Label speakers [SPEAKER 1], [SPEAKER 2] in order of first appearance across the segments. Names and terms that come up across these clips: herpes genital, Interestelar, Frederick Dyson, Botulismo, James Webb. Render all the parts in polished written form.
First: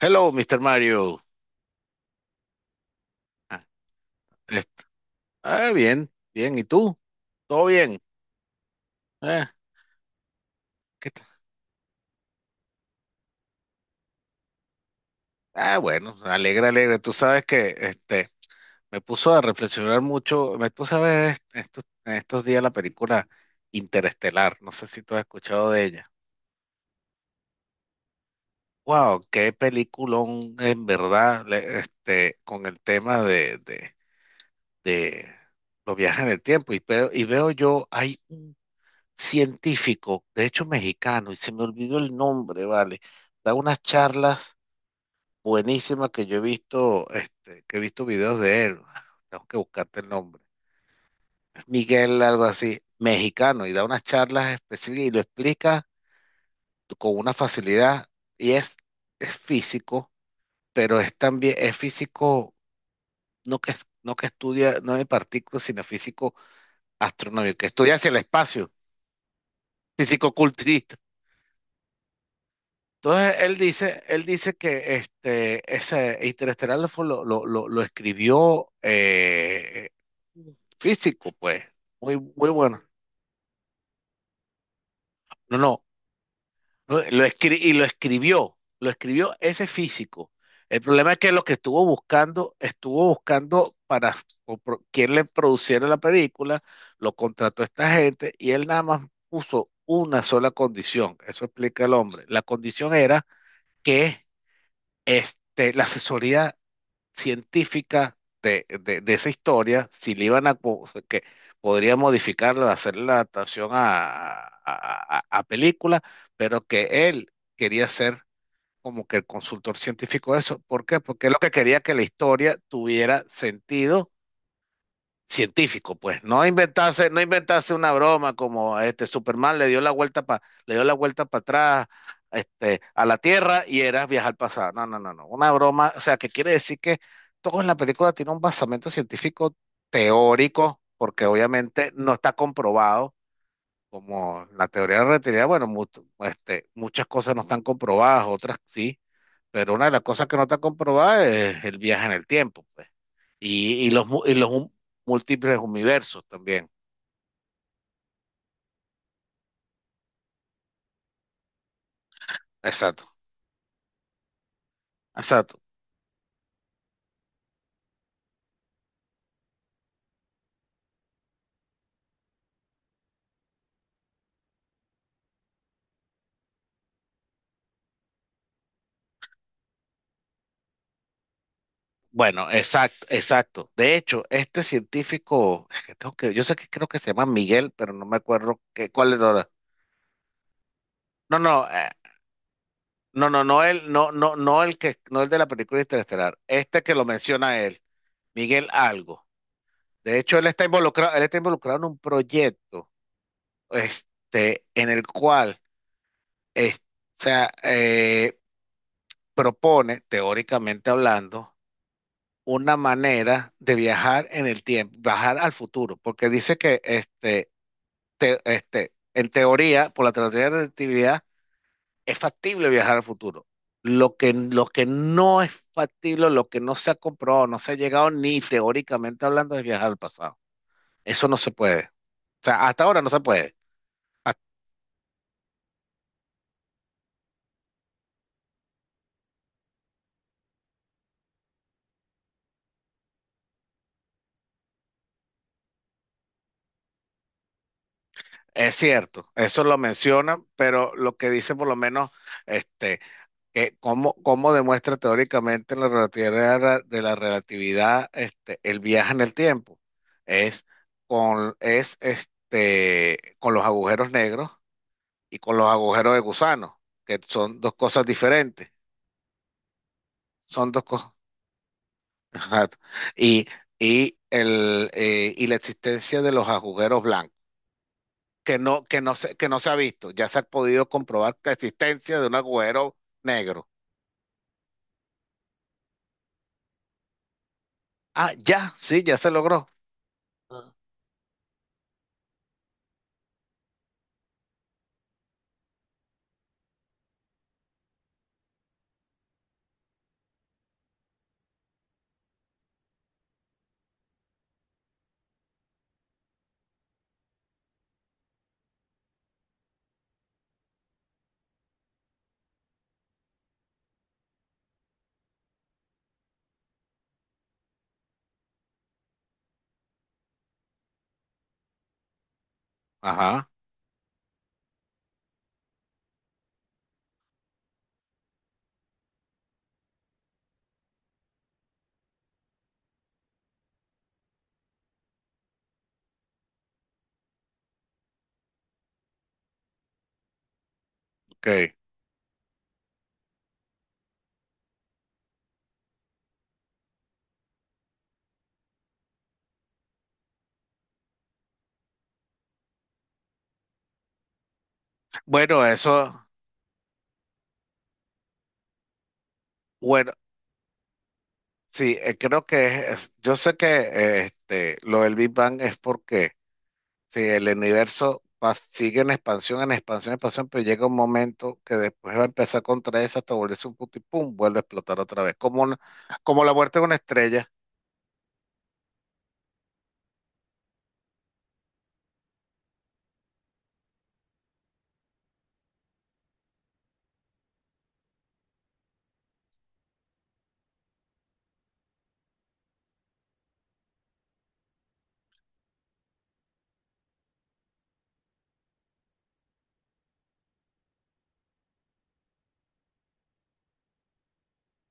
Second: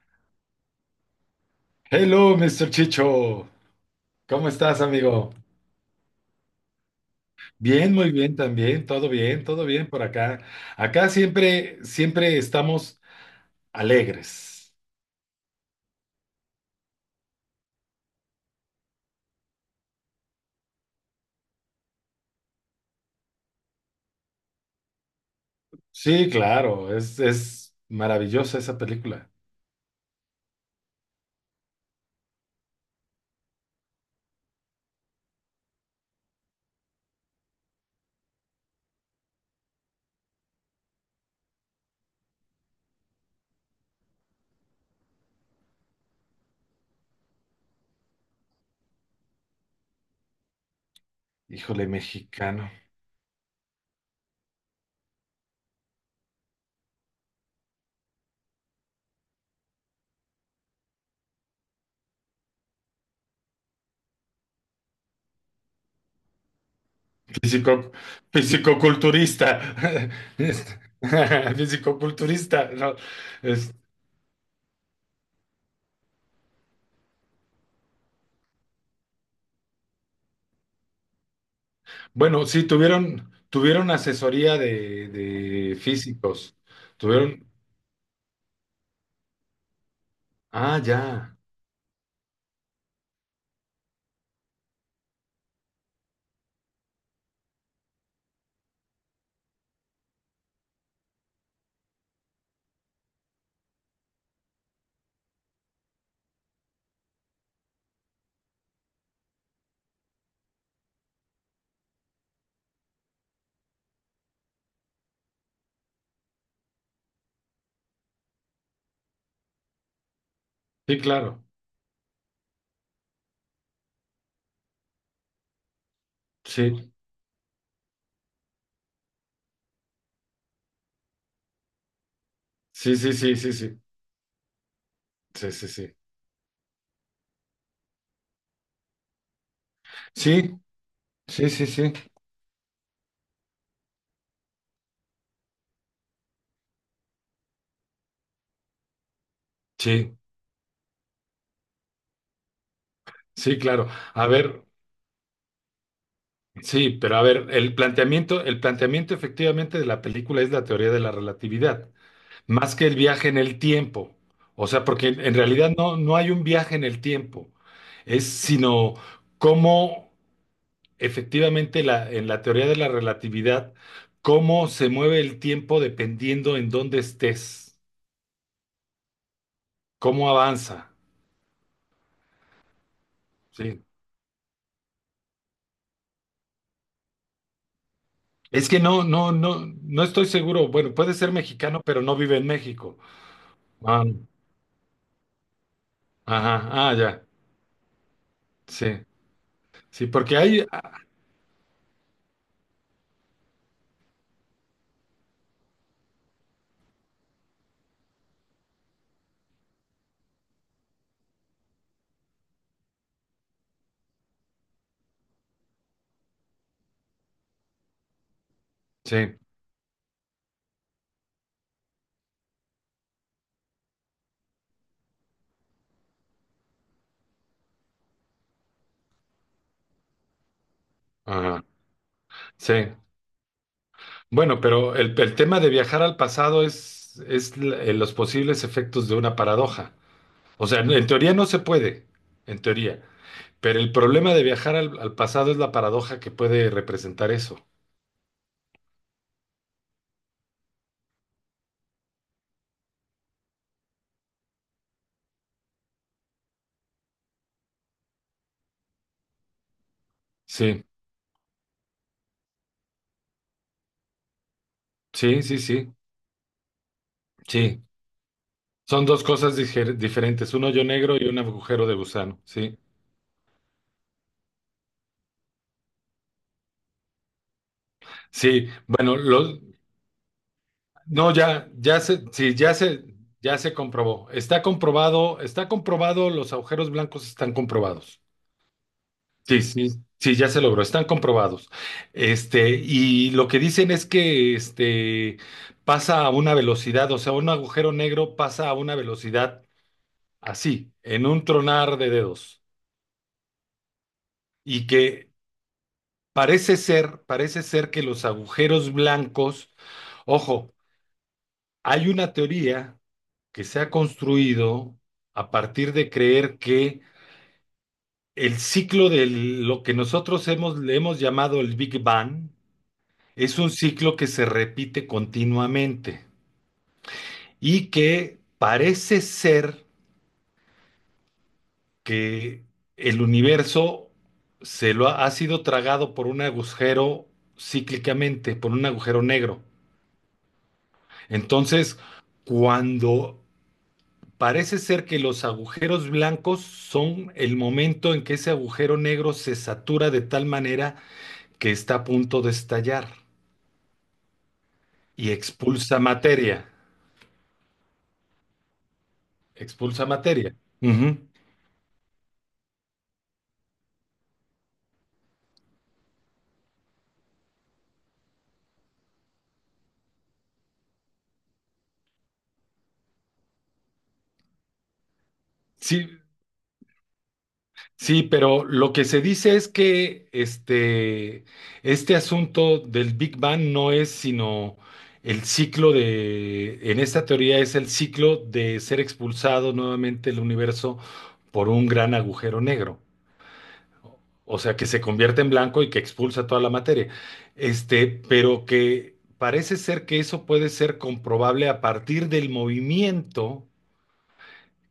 [SPEAKER 1] Hello, Mr. Mario.
[SPEAKER 2] Hello, Mr. Chicho.
[SPEAKER 1] Ah,
[SPEAKER 2] ¿Cómo estás,
[SPEAKER 1] est-
[SPEAKER 2] amigo?
[SPEAKER 1] bien, bien. ¿Y tú? ¿Todo
[SPEAKER 2] Bien,
[SPEAKER 1] bien?
[SPEAKER 2] muy bien también.
[SPEAKER 1] Ah,
[SPEAKER 2] Todo bien por acá. Acá
[SPEAKER 1] ¿Qué tal?
[SPEAKER 2] siempre, siempre estamos alegres.
[SPEAKER 1] Ah, bueno, alegre, alegre. Tú sabes que me puso a reflexionar mucho. Me puse a ver estos días la película Interestelar. No sé si tú has escuchado de ella.
[SPEAKER 2] Sí, claro, es maravillosa esa
[SPEAKER 1] Wow,
[SPEAKER 2] película.
[SPEAKER 1] qué peliculón en verdad, con el tema de los viajes en el tiempo. Y veo yo, hay un científico, de hecho mexicano, y se me olvidó el nombre, vale. Da unas charlas buenísimas que yo he visto, que he visto videos de él. Tengo que buscarte el nombre.
[SPEAKER 2] Híjole,
[SPEAKER 1] Miguel, algo
[SPEAKER 2] mexicano.
[SPEAKER 1] así, mexicano, y da unas charlas específicas y lo explica con una facilidad. Y es, es físico, pero es también, es físico, no que, no que estudia, no de partículas, sino físico astronómico, que
[SPEAKER 2] Físico,
[SPEAKER 1] estudia hacia el espacio,
[SPEAKER 2] fisicoculturista.
[SPEAKER 1] físico
[SPEAKER 2] Este, Fisicoculturista. No,
[SPEAKER 1] entonces él
[SPEAKER 2] es-
[SPEAKER 1] dice, él dice que ese Interestelar fue lo escribió físico, pues, muy,
[SPEAKER 2] bueno,
[SPEAKER 1] muy
[SPEAKER 2] sí,
[SPEAKER 1] bueno.
[SPEAKER 2] tuvieron asesoría de,
[SPEAKER 1] No,
[SPEAKER 2] de
[SPEAKER 1] no,
[SPEAKER 2] físicos.
[SPEAKER 1] no,
[SPEAKER 2] Tuvieron.
[SPEAKER 1] lo escribió ese físico.
[SPEAKER 2] Ah,
[SPEAKER 1] El problema es que
[SPEAKER 2] ya.
[SPEAKER 1] lo que estuvo buscando para quien le produciera la película, lo contrató esta gente y él nada más puso una sola condición, eso explica el hombre. La condición era que la asesoría científica de esa historia, si le iban a, co- que podría modificarla, hacer la adaptación a película, pero que él quería ser como que el consultor científico de eso. ¿Por
[SPEAKER 2] Sí,
[SPEAKER 1] qué? Porque él lo
[SPEAKER 2] claro.
[SPEAKER 1] que quería que la historia tuviera sentido científico, pues,
[SPEAKER 2] Sí.
[SPEAKER 1] no inventarse una broma como este Superman le dio le dio la vuelta para atrás,
[SPEAKER 2] Sí,
[SPEAKER 1] a
[SPEAKER 2] sí,
[SPEAKER 1] la
[SPEAKER 2] sí, sí,
[SPEAKER 1] Tierra
[SPEAKER 2] sí,
[SPEAKER 1] y era viajar al pasado. No, no, no, no. Una
[SPEAKER 2] sí, sí,
[SPEAKER 1] broma,
[SPEAKER 2] sí.
[SPEAKER 1] o sea, que quiere decir que todo en la película tiene un basamento científico
[SPEAKER 2] Sí,
[SPEAKER 1] teórico, porque
[SPEAKER 2] sí, sí,
[SPEAKER 1] obviamente
[SPEAKER 2] sí,
[SPEAKER 1] no está comprobado, como la teoría de la relatividad, bueno, muchas cosas no están comprobadas, otras sí, pero una de las
[SPEAKER 2] sí,
[SPEAKER 1] cosas que no está comprobada es el viaje en el tiempo, pues.
[SPEAKER 2] sí,
[SPEAKER 1] Y,
[SPEAKER 2] claro.
[SPEAKER 1] y los, mu-
[SPEAKER 2] A
[SPEAKER 1] y los
[SPEAKER 2] ver,
[SPEAKER 1] múltiples universos también.
[SPEAKER 2] sí, pero a ver, el planteamiento efectivamente de la película es la teoría de la relatividad, más que el
[SPEAKER 1] Exacto,
[SPEAKER 2] viaje en el tiempo. O sea, porque en
[SPEAKER 1] exacto.
[SPEAKER 2] realidad no hay un viaje en el tiempo, es sino cómo efectivamente en la teoría de la relatividad, cómo se mueve el tiempo dependiendo en dónde estés, cómo avanza.
[SPEAKER 1] Bueno, exacto, exacto.
[SPEAKER 2] Sí.
[SPEAKER 1] De hecho, este científico, es que tengo que, yo sé que creo que se llama Miguel, pero no me acuerdo
[SPEAKER 2] Es que no,
[SPEAKER 1] cuál es
[SPEAKER 2] no,
[SPEAKER 1] ahora.
[SPEAKER 2] no, no estoy seguro. Bueno, puede ser
[SPEAKER 1] No, no,
[SPEAKER 2] mexicano, pero no vive en México.
[SPEAKER 1] no, no, no el,
[SPEAKER 2] Ah,
[SPEAKER 1] no, no, no el que, no el de la película Interestelar.
[SPEAKER 2] ajá,
[SPEAKER 1] Este que
[SPEAKER 2] ah,
[SPEAKER 1] lo
[SPEAKER 2] ya.
[SPEAKER 1] menciona él, Miguel
[SPEAKER 2] Sí,
[SPEAKER 1] algo.
[SPEAKER 2] sí,
[SPEAKER 1] De
[SPEAKER 2] porque
[SPEAKER 1] hecho,
[SPEAKER 2] hay.
[SPEAKER 1] él está involucrado en un proyecto, en el cual o sea, propone, teóricamente hablando, una manera de viajar en el tiempo, viajar al futuro, porque dice que en
[SPEAKER 2] Sí,
[SPEAKER 1] teoría, por la teoría de la relatividad, es factible viajar al futuro. Lo que no es factible, lo que no se ha comprobado, no se ha llegado ni teóricamente hablando, es viajar al pasado. Eso no se
[SPEAKER 2] ajá,
[SPEAKER 1] puede. O sea,
[SPEAKER 2] sí.
[SPEAKER 1] hasta ahora no se puede. Ah,
[SPEAKER 2] Bueno, pero el tema de viajar al pasado es los posibles efectos de una paradoja. O sea, en teoría no se puede, en teoría. Pero el problema de viajar al pasado es la paradoja que puede representar eso.
[SPEAKER 1] es cierto, eso lo menciona, pero lo que dice por lo menos, este, que cómo demuestra teóricamente la relatividad el viaje en el tiempo. Es
[SPEAKER 2] Sí,
[SPEAKER 1] es con los agujeros negros y
[SPEAKER 2] sí,
[SPEAKER 1] con
[SPEAKER 2] sí,
[SPEAKER 1] los
[SPEAKER 2] sí,
[SPEAKER 1] agujeros de gusano, que son dos
[SPEAKER 2] sí.
[SPEAKER 1] cosas diferentes.
[SPEAKER 2] Son dos cosas diferentes, un
[SPEAKER 1] Son dos
[SPEAKER 2] hoyo
[SPEAKER 1] cosas.
[SPEAKER 2] negro y un agujero de gusano, sí.
[SPEAKER 1] Exacto. Y, y la existencia de los agujeros blancos,
[SPEAKER 2] Sí, bueno,
[SPEAKER 1] que no se ha visto. Ya se ha podido
[SPEAKER 2] no,
[SPEAKER 1] comprobar la existencia de un
[SPEAKER 2] sí,
[SPEAKER 1] agujero
[SPEAKER 2] ya
[SPEAKER 1] negro.
[SPEAKER 2] se comprobó. Está comprobado, los agujeros blancos están comprobados.
[SPEAKER 1] Ah, ya, sí, ya se
[SPEAKER 2] Sí,
[SPEAKER 1] logró.
[SPEAKER 2] sí, sí, ya se
[SPEAKER 1] Ah.
[SPEAKER 2] logró, están comprobados. Y lo que dicen es que pasa a una velocidad, o sea, un agujero negro pasa a una velocidad así, en un tronar de dedos. Y que parece ser que los agujeros blancos, ojo, hay una teoría que se ha construido a partir de creer que el ciclo de lo que nosotros le hemos llamado el Big Bang
[SPEAKER 1] Ajá,
[SPEAKER 2] es un ciclo que se repite continuamente y que parece ser que el universo ha sido tragado por un agujero cíclicamente, por un agujero negro.
[SPEAKER 1] ok.
[SPEAKER 2] Entonces, cuando parece ser que los agujeros blancos son el momento en que ese agujero negro se satura de tal manera que está a punto de estallar y
[SPEAKER 1] Bueno,
[SPEAKER 2] expulsa
[SPEAKER 1] eso,
[SPEAKER 2] materia. Expulsa
[SPEAKER 1] bueno,
[SPEAKER 2] materia. Ujú.
[SPEAKER 1] sí, creo que yo sé que lo del Big Bang es porque si el universo sigue en expansión, pero llega un momento que después va a empezar a contraerse hasta volverse un punto y pum, vuelve a explotar otra vez,
[SPEAKER 2] Sí,
[SPEAKER 1] como la muerte de una estrella,
[SPEAKER 2] sí, pero lo que se dice es que este asunto del Big Bang no es sino el ciclo en esta teoría es el ciclo de ser expulsado nuevamente el universo por un gran agujero negro. O sea, que se convierte en blanco y que expulsa toda la materia. Pero que parece ser que eso puede ser comprobable a partir del movimiento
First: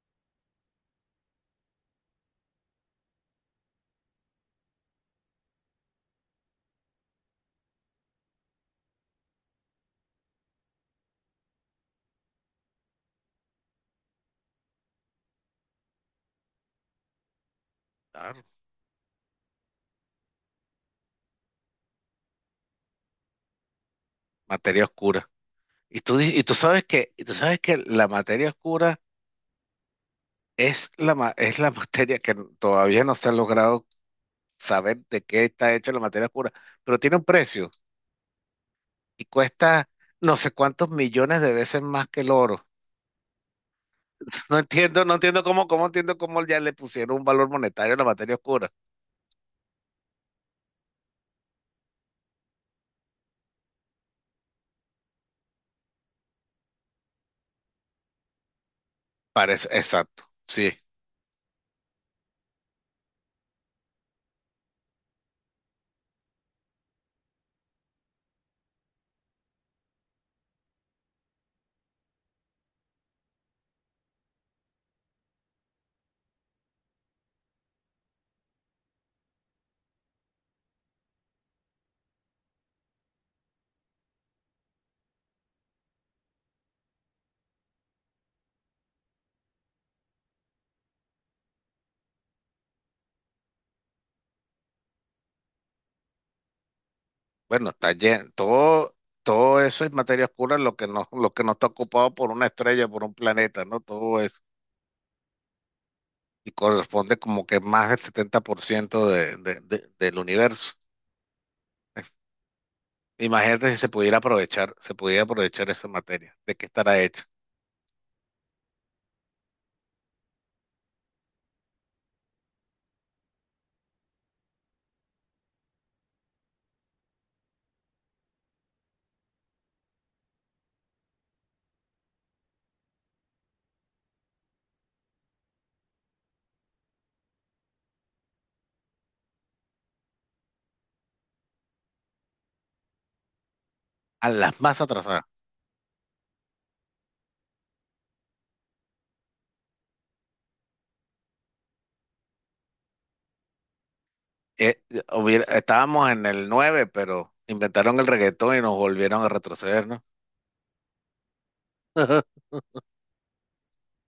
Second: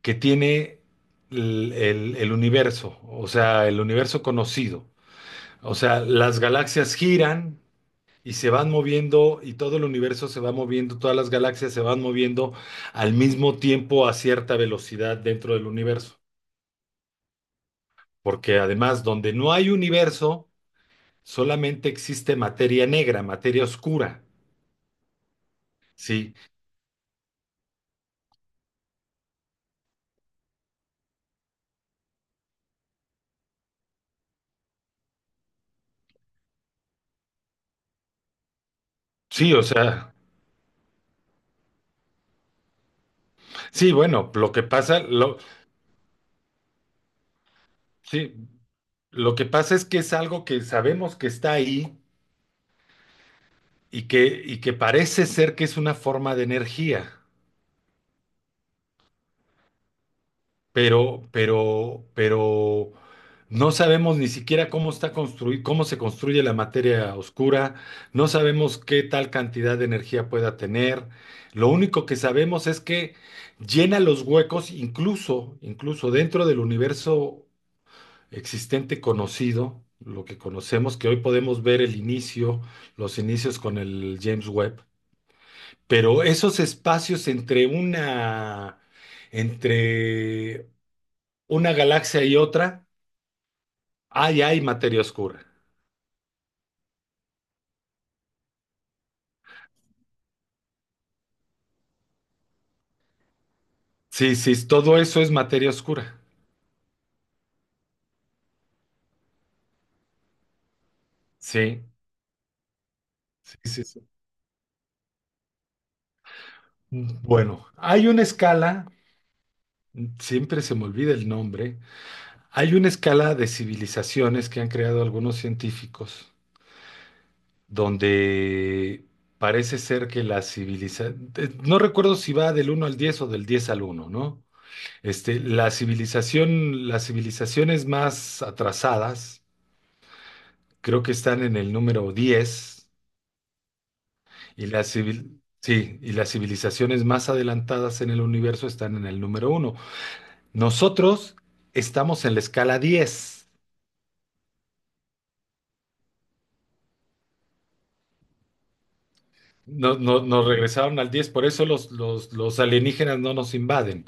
[SPEAKER 2] que tiene el universo, o sea, el universo conocido. O sea, las galaxias giran y se van moviendo y todo el universo se va moviendo, todas las galaxias se van moviendo al mismo tiempo a cierta velocidad dentro del universo.
[SPEAKER 1] claro,
[SPEAKER 2] Porque además, donde no hay universo, solamente existe materia negra, materia oscura.
[SPEAKER 1] materia oscura. Y tú,
[SPEAKER 2] Sí,
[SPEAKER 1] di- y tú sabes que, y tú sabes que la materia oscura es es la materia que todavía no se ha logrado saber de qué está hecha la materia oscura, pero tiene un precio. Y
[SPEAKER 2] sí, o
[SPEAKER 1] cuesta
[SPEAKER 2] sea,
[SPEAKER 1] no sé cuántos millones de veces más que el oro.
[SPEAKER 2] sí, bueno, lo que pasa,
[SPEAKER 1] No
[SPEAKER 2] lo,
[SPEAKER 1] entiendo cómo ya le pusieron un valor monetario a la materia
[SPEAKER 2] sí,
[SPEAKER 1] oscura.
[SPEAKER 2] lo que pasa es que es algo que sabemos que está ahí y que parece ser que es una forma de energía.
[SPEAKER 1] Parece, exacto, sí.
[SPEAKER 2] Pero no sabemos ni siquiera cómo está construido, cómo se construye la materia oscura, no sabemos qué tal cantidad de energía pueda tener. Lo único que sabemos es que llena los huecos, incluso dentro del universo existente conocido, lo que conocemos, que hoy podemos ver el inicio, los inicios con el James Webb. Pero esos espacios entre una galaxia y otra, ahí hay materia oscura.
[SPEAKER 1] Bueno, está lleno, todo, todo eso es materia oscura, lo que no está ocupado por una estrella, por un planeta, ¿no? Todo
[SPEAKER 2] Sí,
[SPEAKER 1] eso.
[SPEAKER 2] sí, todo eso es materia oscura.
[SPEAKER 1] Y corresponde como que más del 70% del universo.
[SPEAKER 2] Sí, sí,
[SPEAKER 1] Imagínate si
[SPEAKER 2] sí, sí.
[SPEAKER 1] se pudiera aprovechar esa materia, ¿de qué estará hecha?
[SPEAKER 2] Bueno, hay una escala, siempre se me olvida el nombre, hay una escala de civilizaciones que han creado algunos científicos, donde parece ser que la civilización, no recuerdo si va del uno al 10 o del 10 al uno, ¿no? Las civilizaciones más atrasadas, creo que están en el número 10.
[SPEAKER 1] A las más atrasadas.
[SPEAKER 2] Sí, y las civilizaciones más adelantadas en el universo están en el número uno. Nosotros estamos en la escala 10.
[SPEAKER 1] eh, estábamos en el 9 pero inventaron el reggaetón y nos volvieron a retroceder,
[SPEAKER 2] No-
[SPEAKER 1] ¿no?
[SPEAKER 2] no- nos regresaron al 10 por eso los alienígenas no nos invaden.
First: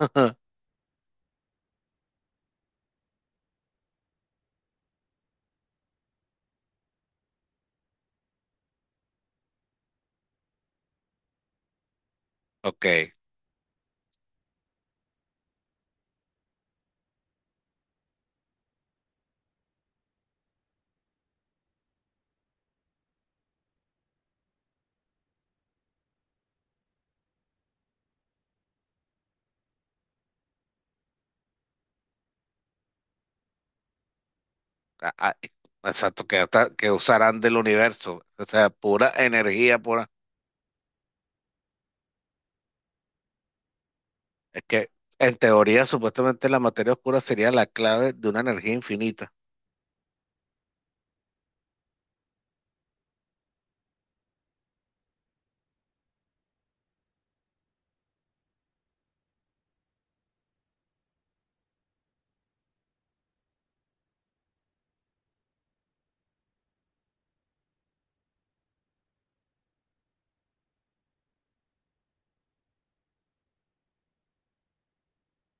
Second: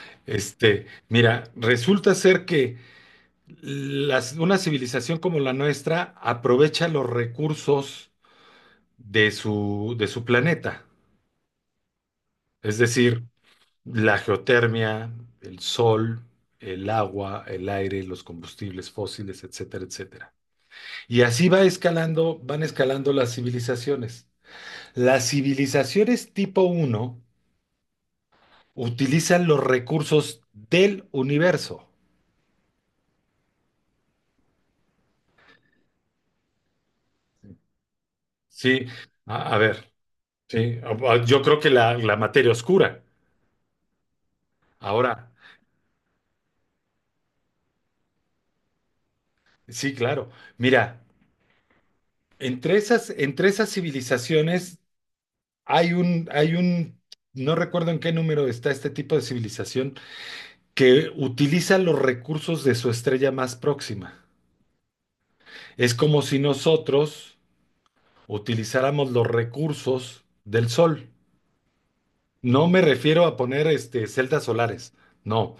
[SPEAKER 2] Mira, resulta ser que una civilización como la nuestra aprovecha los recursos de su planeta. Es
[SPEAKER 1] Ok,
[SPEAKER 2] decir, la geotermia, el sol, el agua, el aire, los combustibles fósiles, etcétera, etcétera. Y así van escalando las civilizaciones. Las civilizaciones tipo uno utilizan los recursos del universo.
[SPEAKER 1] a- a- exacto, que, que usarán del universo, o sea,
[SPEAKER 2] Sí,
[SPEAKER 1] pura
[SPEAKER 2] a
[SPEAKER 1] energía,
[SPEAKER 2] ver,
[SPEAKER 1] pura.
[SPEAKER 2] sí, yo creo que la materia oscura.
[SPEAKER 1] Es que
[SPEAKER 2] Ahora,
[SPEAKER 1] en teoría, supuestamente la materia oscura sería la clave de una energía infinita.
[SPEAKER 2] sí, claro. Mira, entre esas civilizaciones hay un, hay un, no recuerdo en qué número está este tipo de civilización que utiliza los recursos de su estrella más próxima. Es como si nosotros utilizáramos los recursos del Sol. No me refiero a poner celdas solares, no.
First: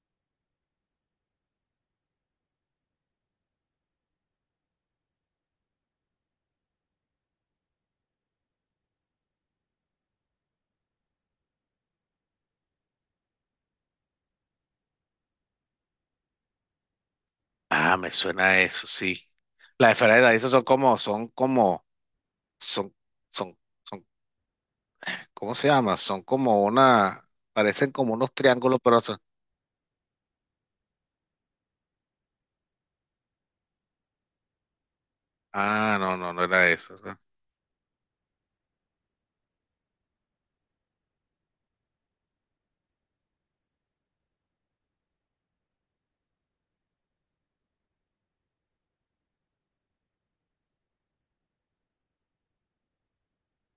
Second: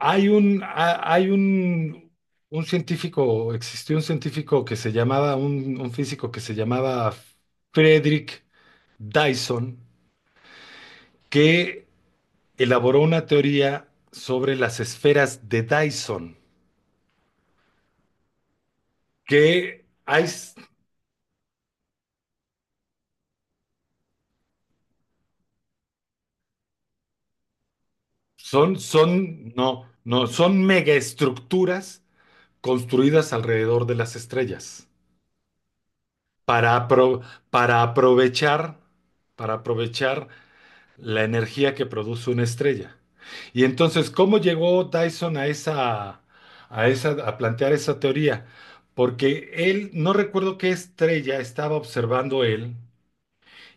[SPEAKER 2] Hay un, ha- hay un científico, Existió un científico que se llamaba, un físico que se llamaba Frederick Dyson, que elaboró una teoría sobre las esferas de Dyson,
[SPEAKER 1] Ah, me suena a eso, sí.
[SPEAKER 2] que
[SPEAKER 1] Las esferas
[SPEAKER 2] hay,
[SPEAKER 1] de Dyson son como, son como, son, son, son, ¿cómo se llama? Son como una, parecen como unos
[SPEAKER 2] son,
[SPEAKER 1] triángulos, pero son.
[SPEAKER 2] son, no, no, son megaestructuras construidas alrededor de las estrellas
[SPEAKER 1] Ah, no, no, no era
[SPEAKER 2] para,
[SPEAKER 1] eso, ¿no?
[SPEAKER 2] apro- para aprovechar, para aprovechar la energía que produce una estrella. Y entonces, ¿cómo llegó Dyson a plantear esa teoría? Porque él, no recuerdo qué estrella estaba observando él,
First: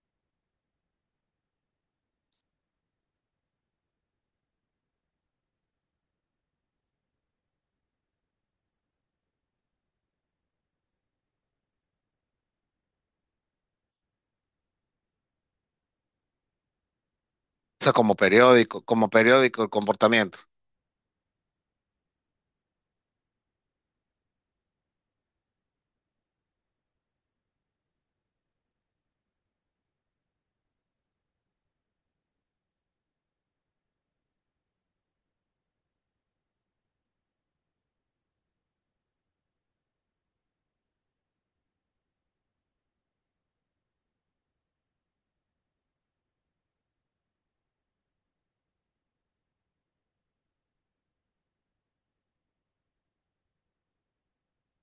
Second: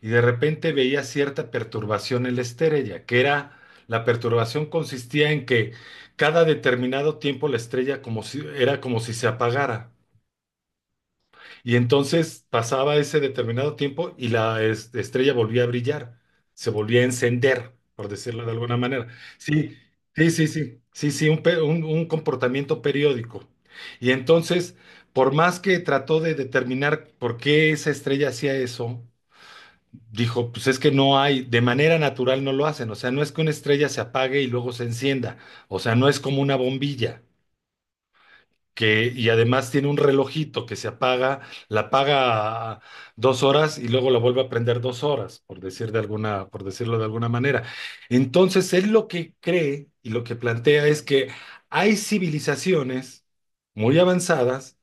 [SPEAKER 2] y de repente veía cierta perturbación en la estrella, la perturbación consistía en que cada determinado tiempo la estrella como si, era como si se apagara. Y entonces pasaba ese determinado tiempo y la estrella volvía a brillar, se volvía a encender,
[SPEAKER 1] O sea,
[SPEAKER 2] por decirlo de alguna manera.
[SPEAKER 1] como periódico el
[SPEAKER 2] Sí, sí,
[SPEAKER 1] comportamiento.
[SPEAKER 2] sí, sí, sí, sí, un comportamiento periódico. Y entonces, por más que trató de determinar por qué esa estrella hacía eso, dijo, pues es que no hay, de manera natural no lo hacen, o sea, no es que una estrella se apague y luego se encienda, o sea, no es como una bombilla, y además tiene un relojito que se apaga, la apaga 2 horas y luego la vuelve a prender 2 horas, por decirlo de alguna manera. Entonces, él lo que cree y lo que plantea es que hay civilizaciones muy avanzadas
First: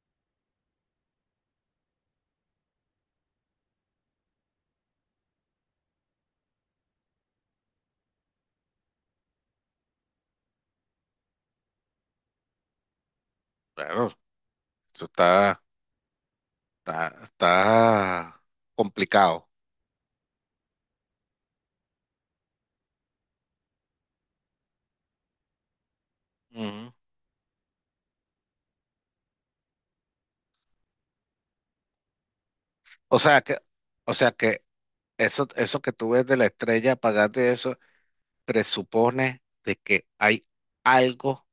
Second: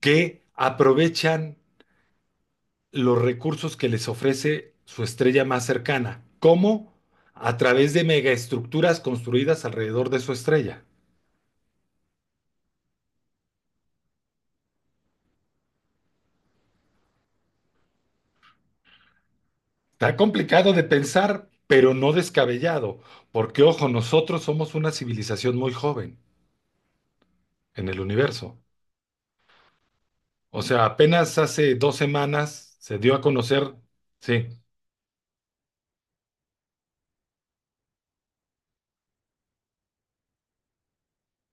[SPEAKER 2] que aprovechan los recursos que les ofrece su estrella más cercana. ¿Cómo? A través de megaestructuras construidas alrededor de su estrella.
[SPEAKER 1] Claro, eso está complicado.
[SPEAKER 2] Está complicado de pensar, pero no descabellado, porque ojo, nosotros somos una civilización muy joven
[SPEAKER 1] Ujú.
[SPEAKER 2] en el universo. O sea, apenas hace 2 semanas se dio
[SPEAKER 1] O
[SPEAKER 2] a
[SPEAKER 1] sea que,
[SPEAKER 2] conocer,
[SPEAKER 1] o sea
[SPEAKER 2] sí,
[SPEAKER 1] que eso que tú ves de la estrella apagando y eso presupone de que hay algo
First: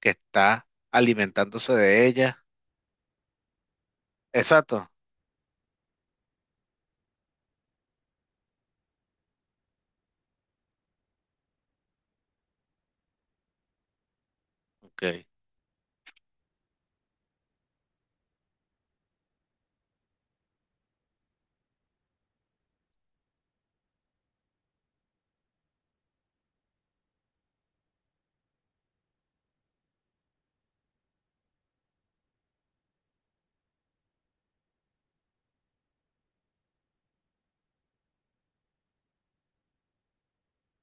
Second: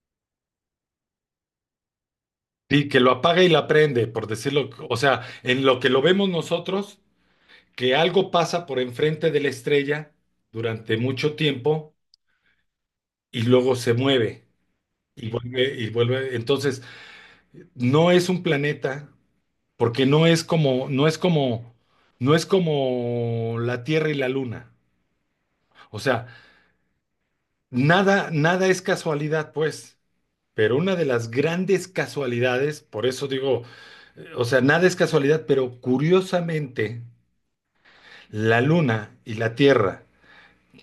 [SPEAKER 1] que está alimentándose de ella.
[SPEAKER 2] sí, que lo apaga y la prende, por decirlo,
[SPEAKER 1] Exacto.
[SPEAKER 2] o sea, en lo que lo vemos nosotros, que algo pasa por enfrente de la estrella durante mucho tiempo y luego se mueve
[SPEAKER 1] Ok.
[SPEAKER 2] y vuelve y vuelve. Entonces, no es un planeta porque no es como la Tierra y la Luna. O sea, nada, nada es casualidad, pues. Pero una de las grandes casualidades, por eso digo, o sea, nada es casualidad, pero curiosamente, la Luna y la Tierra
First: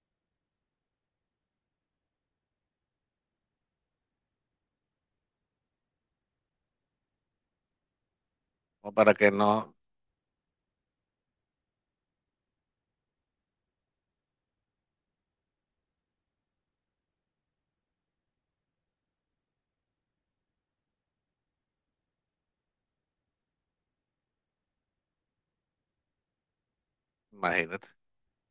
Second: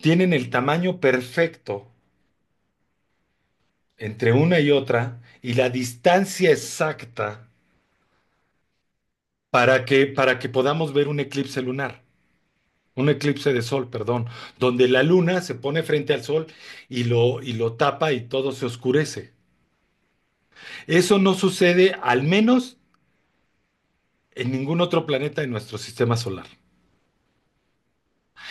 [SPEAKER 2] tienen el tamaño perfecto entre una y otra y la distancia exacta
[SPEAKER 1] O para que no,
[SPEAKER 2] para que podamos ver un eclipse lunar, un eclipse de sol, perdón, donde la luna se pone frente al sol y lo tapa y todo se oscurece. Eso no sucede al menos en ningún otro planeta de nuestro sistema solar.
[SPEAKER 1] imagínate.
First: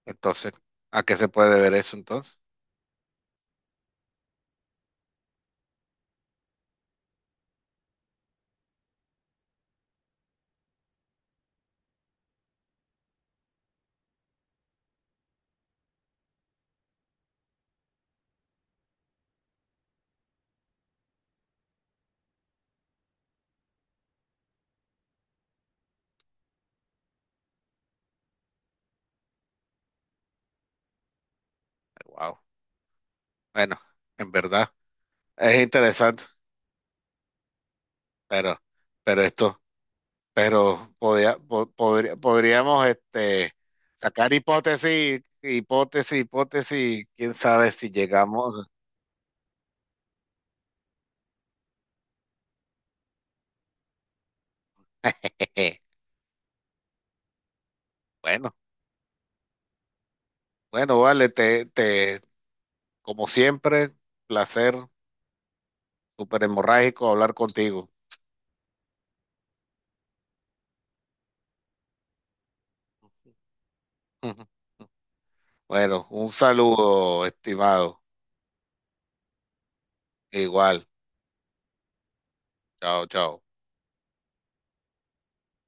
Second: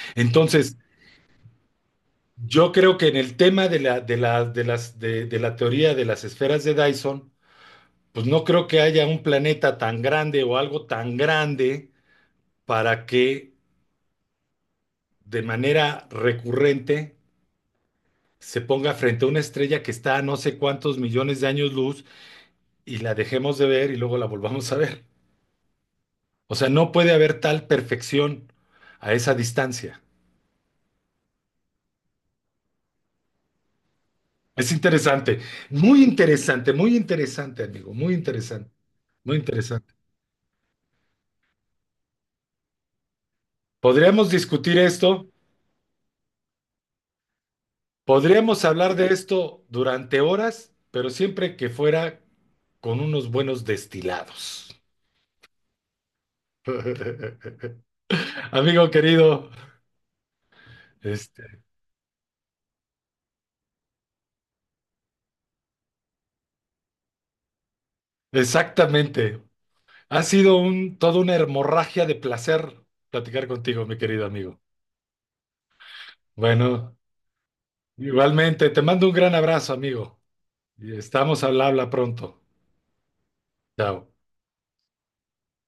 [SPEAKER 1] Entonces,
[SPEAKER 2] Entonces,
[SPEAKER 1] ¿a qué se puede ver eso entonces?
[SPEAKER 2] yo creo que en el tema de la, de la, de las, de la teoría de las esferas de Dyson, pues no creo que haya un planeta tan grande o algo tan grande para que de manera recurrente se ponga frente a una estrella que está a no sé cuántos millones de años luz y la dejemos de ver y luego la volvamos a ver. O sea, no puede haber tal perfección a esa distancia.
[SPEAKER 1] Wow. Bueno, en verdad
[SPEAKER 2] Es interesante,
[SPEAKER 1] es
[SPEAKER 2] muy
[SPEAKER 1] interesante,
[SPEAKER 2] interesante, muy interesante, amigo, muy
[SPEAKER 1] pero,
[SPEAKER 2] interesante,
[SPEAKER 1] pero
[SPEAKER 2] muy
[SPEAKER 1] esto
[SPEAKER 2] interesante.
[SPEAKER 1] pero podríamos
[SPEAKER 2] Podríamos
[SPEAKER 1] sacar
[SPEAKER 2] discutir
[SPEAKER 1] hipótesis,
[SPEAKER 2] esto,
[SPEAKER 1] hipótesis, hipótesis, quién sabe si
[SPEAKER 2] podríamos
[SPEAKER 1] llegamos.
[SPEAKER 2] hablar de esto durante horas, pero siempre que fuera con unos buenos destilados.
[SPEAKER 1] Bueno,
[SPEAKER 2] Amigo querido,
[SPEAKER 1] bueno, vale,
[SPEAKER 2] este,
[SPEAKER 1] te, como siempre, placer, súper hemorrágico hablar contigo.
[SPEAKER 2] exactamente. Ha sido toda una hemorragia de placer platicar contigo, mi querido amigo.
[SPEAKER 1] Bueno, un
[SPEAKER 2] Bueno,
[SPEAKER 1] saludo, estimado.
[SPEAKER 2] igualmente, te mando un gran abrazo, amigo.
[SPEAKER 1] Igual,
[SPEAKER 2] Y estamos al habla pronto.
[SPEAKER 1] chao, chao.
[SPEAKER 2] Chao.